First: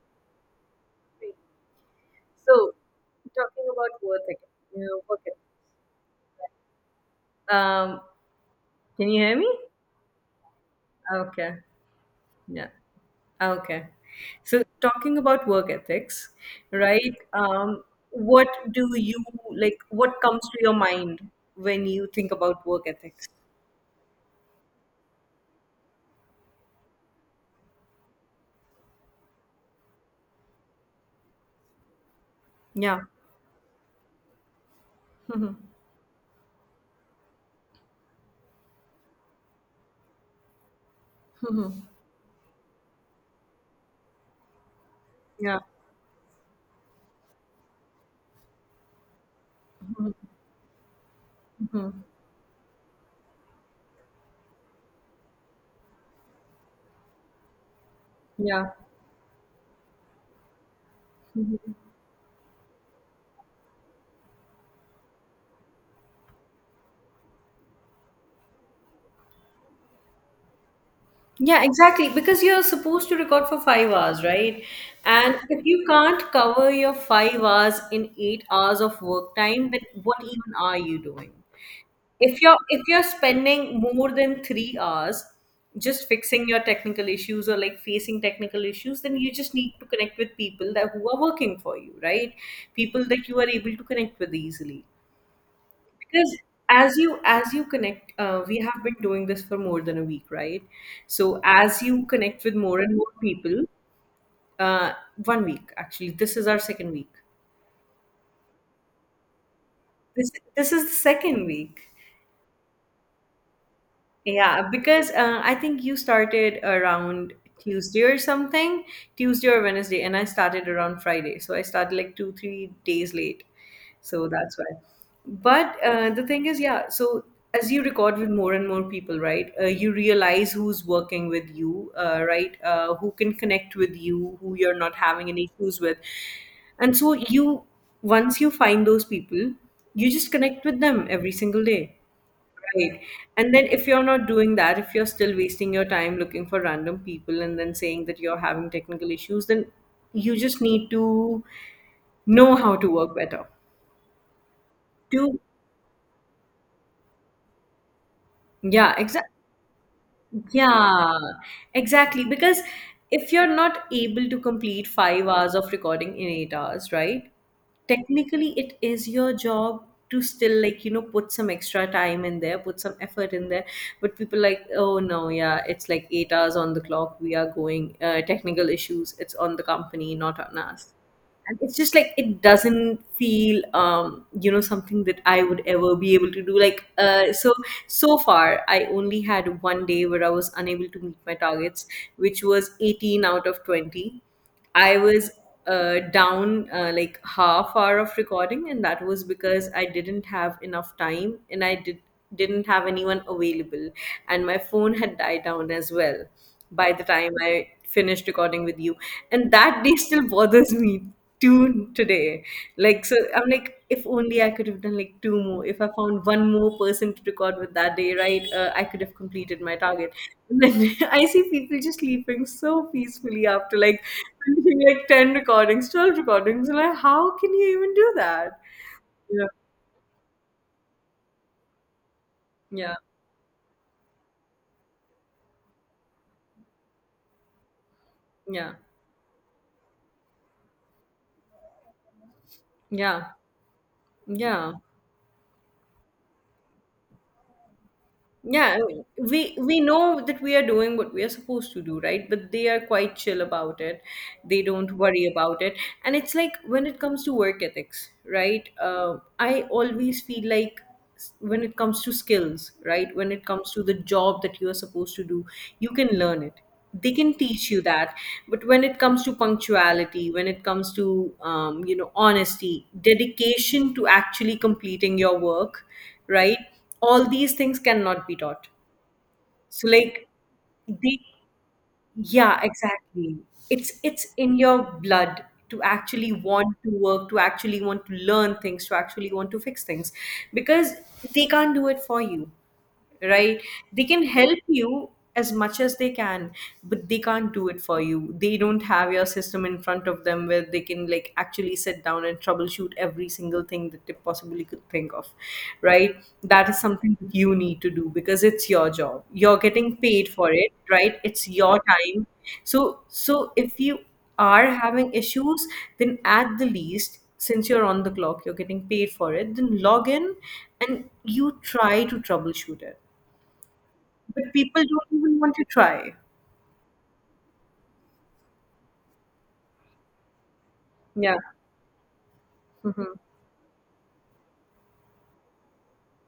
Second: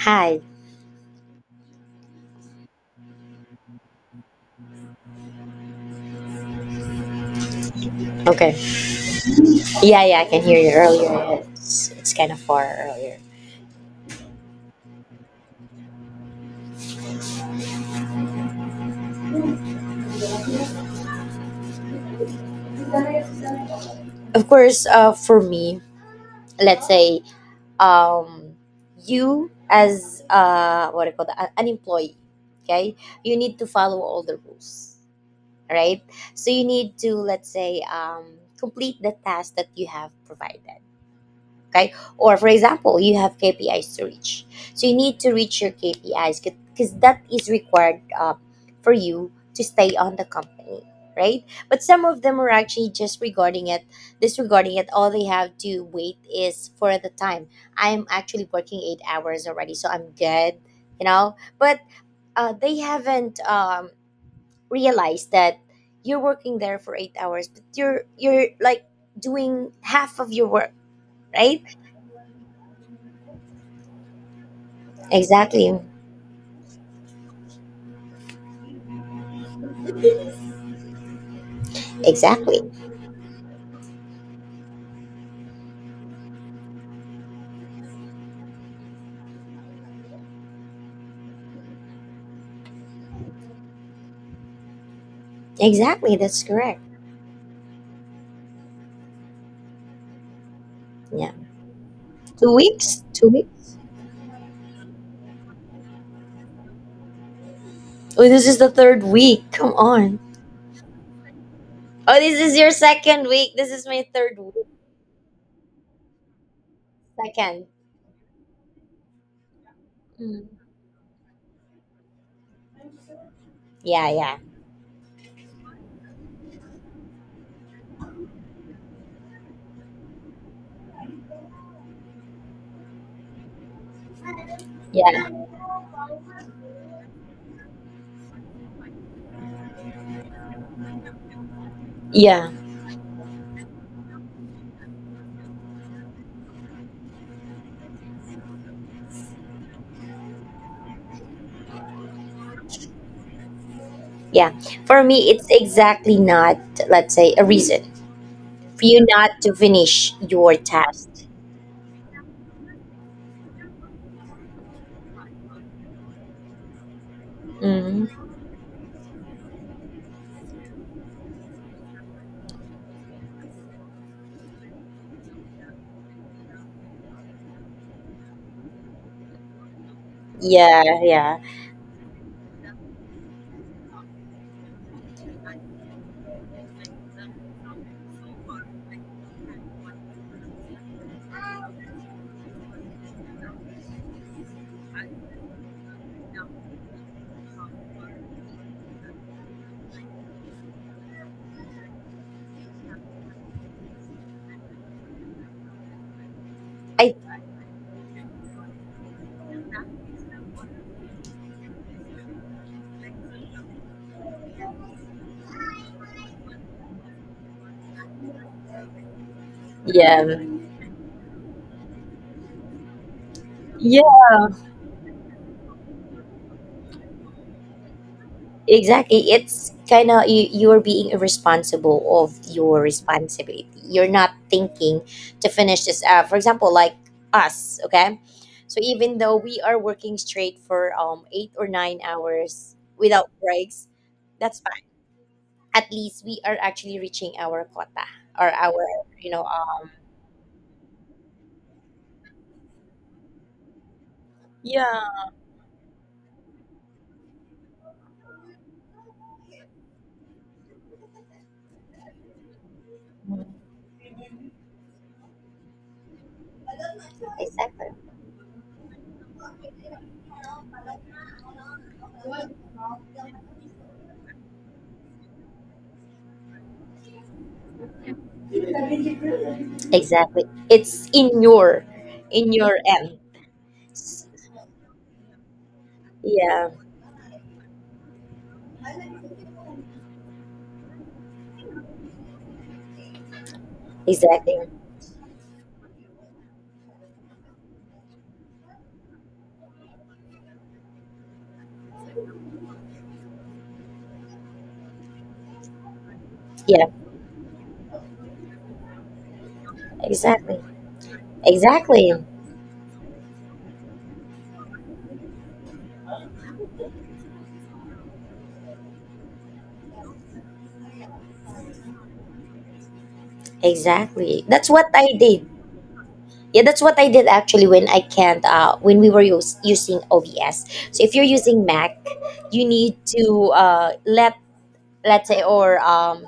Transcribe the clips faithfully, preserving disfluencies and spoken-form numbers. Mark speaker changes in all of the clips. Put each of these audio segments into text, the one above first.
Speaker 1: Hi.
Speaker 2: Great. So, talking about work again. You know, work again. Um,
Speaker 1: Okay.
Speaker 2: can you hear me?
Speaker 1: Yeah, yeah, I can hear you earlier.
Speaker 2: Okay.
Speaker 1: It's, it's kind of far
Speaker 2: Yeah.
Speaker 1: earlier.
Speaker 2: Okay. So, talking about work ethics, right? Um, what do you like? What comes to your mind when you think about work ethics?
Speaker 1: Of course, uh, for me, let's say, um, you as, uh, what do you call that? An employee, okay?
Speaker 2: Yeah.
Speaker 1: You need to follow all the rules,
Speaker 2: Mhm.
Speaker 1: right? So you need to, let's say, um, complete the task that you have provided.
Speaker 2: Mhm.
Speaker 1: Okay, or for example you have K P Is to reach, so you need to
Speaker 2: Yeah.
Speaker 1: reach your K P Is because that is required, uh, for you to stay
Speaker 2: Mhm.
Speaker 1: on the company, right? But
Speaker 2: Mhm.
Speaker 1: some of them are actually just regarding it disregarding it. All they have to wait is for the time. I'm actually
Speaker 2: Yeah.
Speaker 1: working eight hours already, so I'm good, you know
Speaker 2: Mm-hmm.
Speaker 1: but, uh, they haven't, um, realized that you're working there for eight hours, but you're you're like doing half of your work, right?
Speaker 2: Yeah, exactly. Because you're supposed to record for five hours, right? And if
Speaker 1: Exactly.
Speaker 2: you can't cover your five hours in eight hours of work time, then what even are you doing? If you're
Speaker 1: Exactly.
Speaker 2: if you're spending more than three hours just fixing your technical issues or like facing technical issues, then you just need to connect with people that who are working for you, right? People that you are able to connect with easily,
Speaker 1: Exactly.
Speaker 2: because
Speaker 1: That's correct.
Speaker 2: as you as you connect, uh, we have been doing this for more than a week, right?
Speaker 1: Yeah.
Speaker 2: So as you connect with
Speaker 1: Two
Speaker 2: more and
Speaker 1: weeks?
Speaker 2: more
Speaker 1: Two weeks?
Speaker 2: people. uh, One week, actually this is our second week.
Speaker 1: Oh, this is the third week. Come on.
Speaker 2: This this is the second week.
Speaker 1: Oh, this is your second week. This is my third week.
Speaker 2: Yeah, because uh, I think you started around
Speaker 1: Second.
Speaker 2: Tuesday or something, Tuesday or Wednesday, and I
Speaker 1: Mm.
Speaker 2: started around Friday. So I started like two, three days late.
Speaker 1: Yeah,
Speaker 2: So
Speaker 1: yeah.
Speaker 2: that's why. But uh, the thing is, yeah, so as you record with more and more people, right, uh, you realize who's working with you, uh, right, uh, who can connect with you, who you're not having any
Speaker 1: Yeah.
Speaker 2: issues with. And so you, once you find those people, you just connect with them every single day.
Speaker 1: Yeah.
Speaker 2: Right. And then if you're not doing that, if you're still wasting your time looking for random people and then saying that you're having technical issues, then you just need to know how to work better.
Speaker 1: Yeah. For me,
Speaker 2: To
Speaker 1: it's exactly not, let's say, a reason for
Speaker 2: yeah,
Speaker 1: you
Speaker 2: exactly.
Speaker 1: not to finish your task.
Speaker 2: Yeah, exactly. Because if you're not able to complete five hours of recording in eight hours, right?
Speaker 1: Mm.
Speaker 2: Technically, it is your job to still like, you know, put some extra time in there, put some effort in there. But people like, oh no, yeah, it's like eight hours on the clock. We are going, uh, technical issues. It's on the company, not on us.
Speaker 1: Yeah, yeah.
Speaker 2: And it's just like it doesn't feel um you know something that I would ever be able to do, like uh so so far I only had one day where I was unable to meet my targets, which was eighteen out of twenty. I was uh, down, uh, like half hour of recording, and that was because I didn't have enough time and I did didn't have anyone available, and my phone had died down as well by the
Speaker 1: I,
Speaker 2: time I finished recording with you. And that day still bothers me two today. Like, so I'm like, if only I could have done like two more. If I found one more person to record with that day, right, uh, I could have completed my target.
Speaker 1: yeah.
Speaker 2: And then I see people just sleeping so peacefully after like
Speaker 1: Yeah.
Speaker 2: finishing, like ten recordings, twelve recordings. And like, how can you even do that?
Speaker 1: Exactly.
Speaker 2: Yeah.
Speaker 1: It's kind of you, you're being irresponsible of your
Speaker 2: Yeah.
Speaker 1: responsibility. You're not thinking to finish this. Uh, for example, like us, okay?
Speaker 2: Yeah.
Speaker 1: So even though we are working straight for um eight or nine hours without
Speaker 2: Yeah.
Speaker 1: breaks, that's
Speaker 2: Yeah.
Speaker 1: fine. At least we are actually reaching our quota, or
Speaker 2: Yeah,
Speaker 1: our, you know,
Speaker 2: we we
Speaker 1: um,
Speaker 2: know that we are doing what we are supposed to do, right? But they are quite chill about it. They don't
Speaker 1: yeah,
Speaker 2: worry about it. And it's like when it comes to work ethics, right? Uh, I always feel like s- when it comes to skills, right? When it comes to the job that you are supposed to do, you can learn it. They can teach you
Speaker 1: exactly.
Speaker 2: that. But when it comes to punctuality, when it comes to um, you know honesty, dedication to actually completing your work, right? All these things cannot be taught, so like
Speaker 1: Exactly. It's
Speaker 2: the
Speaker 1: in your, in
Speaker 2: yeah,
Speaker 1: your end.
Speaker 2: exactly. It's it's in your blood to actually
Speaker 1: Yeah,
Speaker 2: want to work, to actually want to learn things, to actually want to fix things, because they can't do it for you, right? They can help
Speaker 1: exactly.
Speaker 2: you as much as they can, but they can't do it for you. They don't have your system in front of them where they can like actually sit down and troubleshoot every single thing that they possibly could think of, right? That is
Speaker 1: Yeah.
Speaker 2: something that you need to do, because it's your job, you're getting paid for
Speaker 1: Exactly.
Speaker 2: it, right? It's your
Speaker 1: Exactly.
Speaker 2: time. So so if you are having issues, then at the least, since you're on the clock, you're getting paid for it, then log in and you try to troubleshoot it, but
Speaker 1: Exactly. That's
Speaker 2: people
Speaker 1: what I
Speaker 2: don't even
Speaker 1: did.
Speaker 2: want to try.
Speaker 1: Yeah, that's what I did actually when I can't, uh when we were use, using O B S. So if you're
Speaker 2: Yeah.
Speaker 1: using Mac, you need
Speaker 2: Mm-hmm.
Speaker 1: to, uh let let's say, or um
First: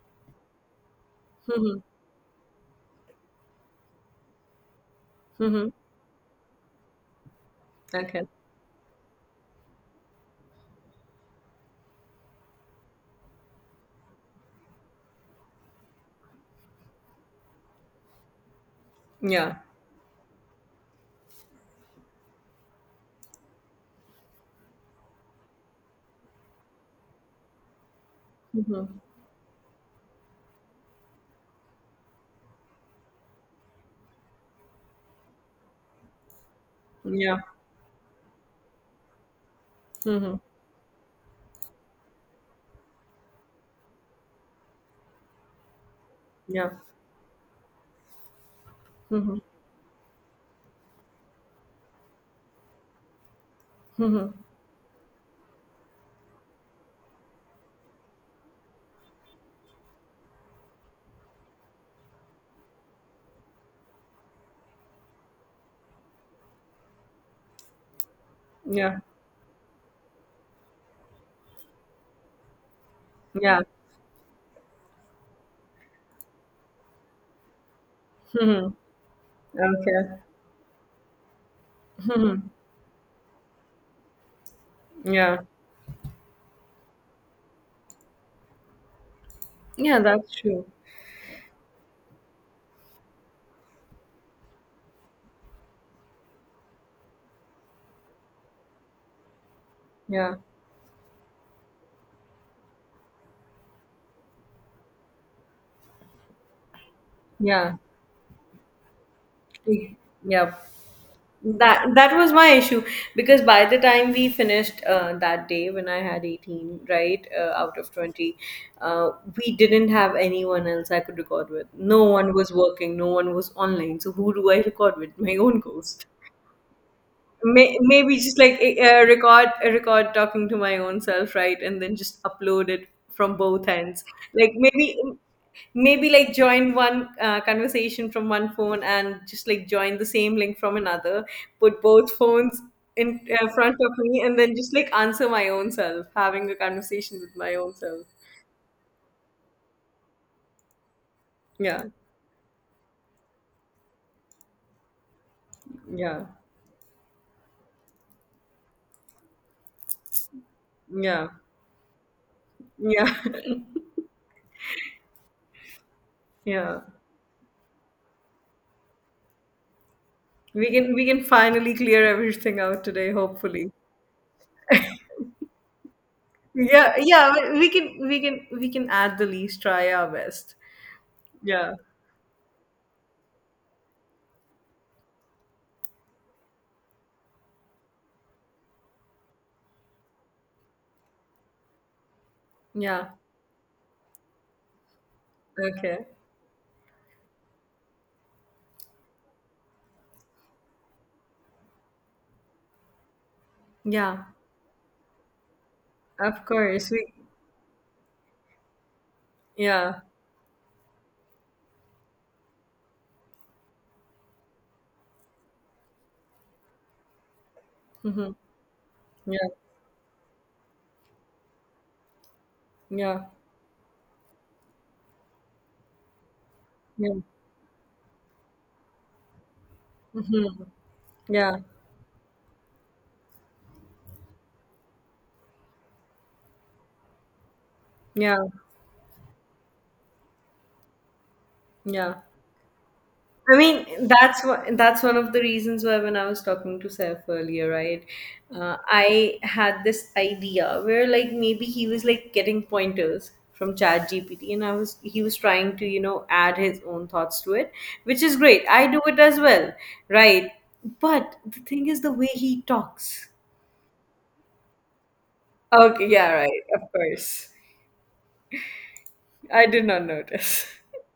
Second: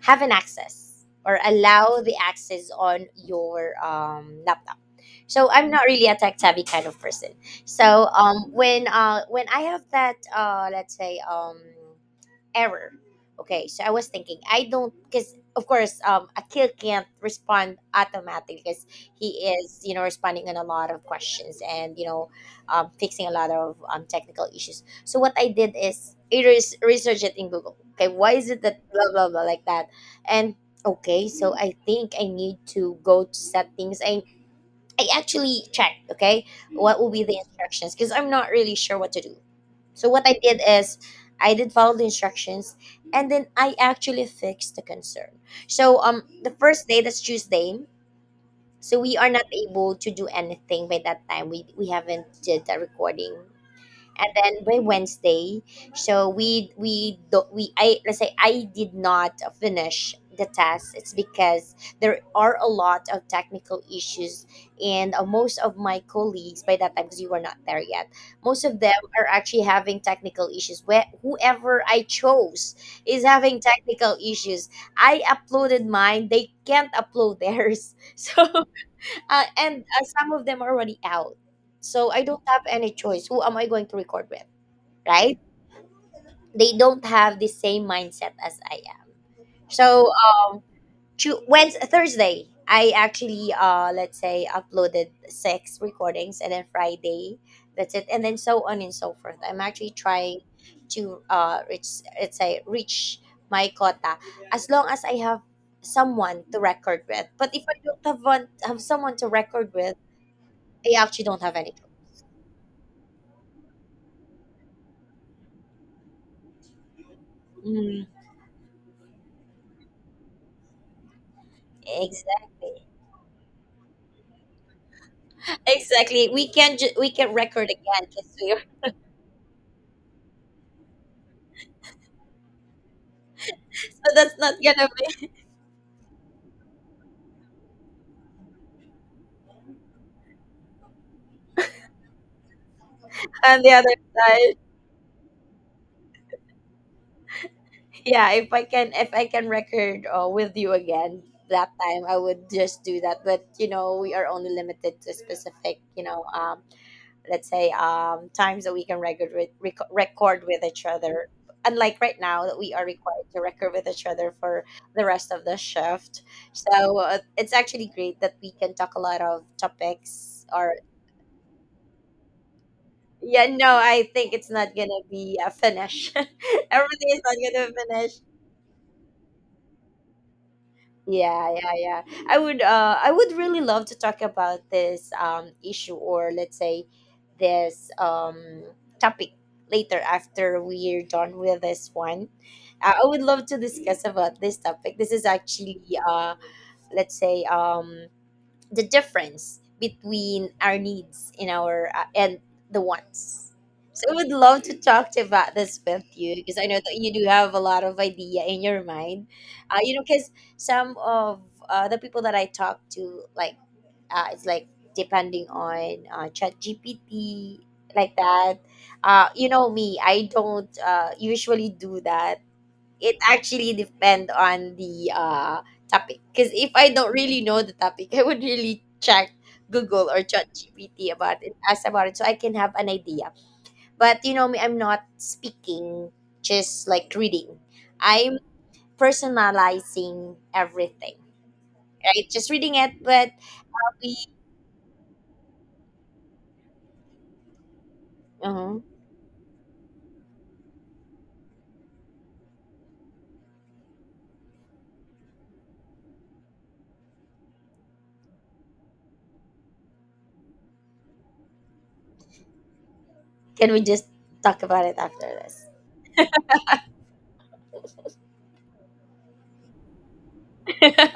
Speaker 1: have an access, or
Speaker 2: Mm-hmm.
Speaker 1: allow the access on your um laptop. So
Speaker 2: Mm-hmm.
Speaker 1: I'm not really a tech savvy kind of person. So,
Speaker 2: Okay.
Speaker 1: um when uh when I have that, uh let's say, um error. Okay, so I was thinking, I don't, because of course, um, Akil can't respond automatically because he
Speaker 2: Yeah.
Speaker 1: is, you know, responding on a lot of questions, and, you know, um, fixing a lot of um, technical issues. So what I did is I res- research it in Google. Okay, why is it that
Speaker 2: Mm-hmm.
Speaker 1: blah, blah, blah, like that? And okay, so I think I need to go to settings. I, I actually checked, okay, what will be
Speaker 2: Yeah.
Speaker 1: the instructions because I'm not really sure what to do. So what I
Speaker 2: Mm-hmm.
Speaker 1: did is I did follow the instructions, and then I actually fixed the concern. So, um the
Speaker 2: Yeah.
Speaker 1: first day, that's Tuesday. So we are
Speaker 2: Mm-hmm.
Speaker 1: not able to do anything by that time. We we haven't did the recording, and
Speaker 2: Mm-hmm.
Speaker 1: then by Wednesday, so we we do, we I let's say I did not finish the test. It's because there are a lot of technical issues, and, uh, most of my colleagues by that time, because you were not there yet, most of them
Speaker 2: Yeah.
Speaker 1: are actually having technical issues. Where whoever I chose is
Speaker 2: Yeah.
Speaker 1: having technical issues. I uploaded mine; they can't upload theirs. So,
Speaker 2: Mm-hmm.
Speaker 1: uh, and, uh,
Speaker 2: Okay.
Speaker 1: some of them are already out. So I don't have any choice. Who am I going to record with? Right?
Speaker 2: Yeah.
Speaker 1: They don't have the same mindset as I am.
Speaker 2: Yeah,
Speaker 1: So,
Speaker 2: that's
Speaker 1: um,
Speaker 2: true.
Speaker 1: to, Wednesday, Thursday, I actually, uh, let's say, uploaded six recordings, and then Friday, that's it, and then so on and so forth. I'm actually
Speaker 2: Yeah.
Speaker 1: trying to, uh, reach, let's say, reach my quota as long as I have someone to record with. But if
Speaker 2: Yeah.
Speaker 1: I don't have one, have someone to record with,
Speaker 2: Yeah.
Speaker 1: I actually don't have any.
Speaker 2: that that was my issue, because by the time we finished, uh, that day when I had eighteen, right, uh, out of
Speaker 1: Mm,
Speaker 2: twenty, uh, we didn't have anyone else I could record with. No one was
Speaker 1: exactly.
Speaker 2: working, no one was online, so who do I record with, my own ghost?
Speaker 1: Exactly. We can ju- we can record
Speaker 2: May,
Speaker 1: again,
Speaker 2: maybe
Speaker 1: because
Speaker 2: just
Speaker 1: we
Speaker 2: like, uh, record record talking to my own self, right, and then just upload it from both ends,
Speaker 1: so that's
Speaker 2: like
Speaker 1: not gonna
Speaker 2: maybe,
Speaker 1: be
Speaker 2: maybe like join one uh, conversation from one phone and just like join the same link from another, put both phones in, uh,
Speaker 1: on the
Speaker 2: front of
Speaker 1: other
Speaker 2: me, and then
Speaker 1: side.
Speaker 2: just like answer my own self, having a conversation with my own self.
Speaker 1: Yeah, if I can, if I can record, uh, with you again that
Speaker 2: Yeah,
Speaker 1: time, I would just do that. But, you know, we are only limited to specific, you
Speaker 2: yeah,
Speaker 1: know, um, let's say, um, times that we can record with, rec- record with each
Speaker 2: yeah,
Speaker 1: other. Unlike right now that we are
Speaker 2: yeah.
Speaker 1: required to record with each other for the rest of the shift,
Speaker 2: Yeah,
Speaker 1: so, uh, it's actually great that we can talk a lot of topics,
Speaker 2: we
Speaker 1: or...
Speaker 2: can we can finally clear everything out today,
Speaker 1: Yeah,
Speaker 2: hopefully.
Speaker 1: no, I think it's not gonna be a finish.
Speaker 2: Yeah,
Speaker 1: Everything is
Speaker 2: yeah,
Speaker 1: not
Speaker 2: we we
Speaker 1: gonna
Speaker 2: can we
Speaker 1: finish.
Speaker 2: can we can at the least try our best.
Speaker 1: Yeah, yeah,
Speaker 2: Yeah.
Speaker 1: yeah. I would, uh, I would really love to talk about this um issue, or let's say this um topic, later after we're done with this one. Uh, I
Speaker 2: Yeah.
Speaker 1: would love to discuss about this topic. This is actually,
Speaker 2: Okay.
Speaker 1: uh, let's say, um the difference between our needs and our, uh, and the wants. So I
Speaker 2: Yeah.
Speaker 1: would love to talk to about this with you
Speaker 2: Of
Speaker 1: because I know
Speaker 2: course.
Speaker 1: that
Speaker 2: We
Speaker 1: you do have a lot of idea in your mind. Uh, you
Speaker 2: yeah.
Speaker 1: know, because some of, uh, the people that I talk to, like, uh, it's like depending on, uh, Chat G P T, like
Speaker 2: Mm-hmm.
Speaker 1: that. Uh,
Speaker 2: Yeah.
Speaker 1: you know me, I don't, uh, usually do that. It
Speaker 2: Yeah.
Speaker 1: actually depend on the uh topic, because if I don't
Speaker 2: Yeah.
Speaker 1: really know the topic I would really check Google or Chat GPT about it,
Speaker 2: Yeah.
Speaker 1: ask about it, so I can have an idea. But you know me, I'm not speaking just like reading.
Speaker 2: Yeah.
Speaker 1: I'm personalizing everything,
Speaker 2: Yeah.
Speaker 1: right? Just reading it, but
Speaker 2: I mean,
Speaker 1: we...
Speaker 2: that's what that's one of the reasons why when I was talking to Saif earlier, right? Uh,
Speaker 1: Mhm.
Speaker 2: I had this idea where like maybe he was like getting pointers from Chat G P T, and I was he was trying to, you know, add his own thoughts to it, which is great. I do it as well, right? But the thing is the way he talks.
Speaker 1: Can we just talk about it after this?
Speaker 2: Okay, yeah, right, of course. I did not notice.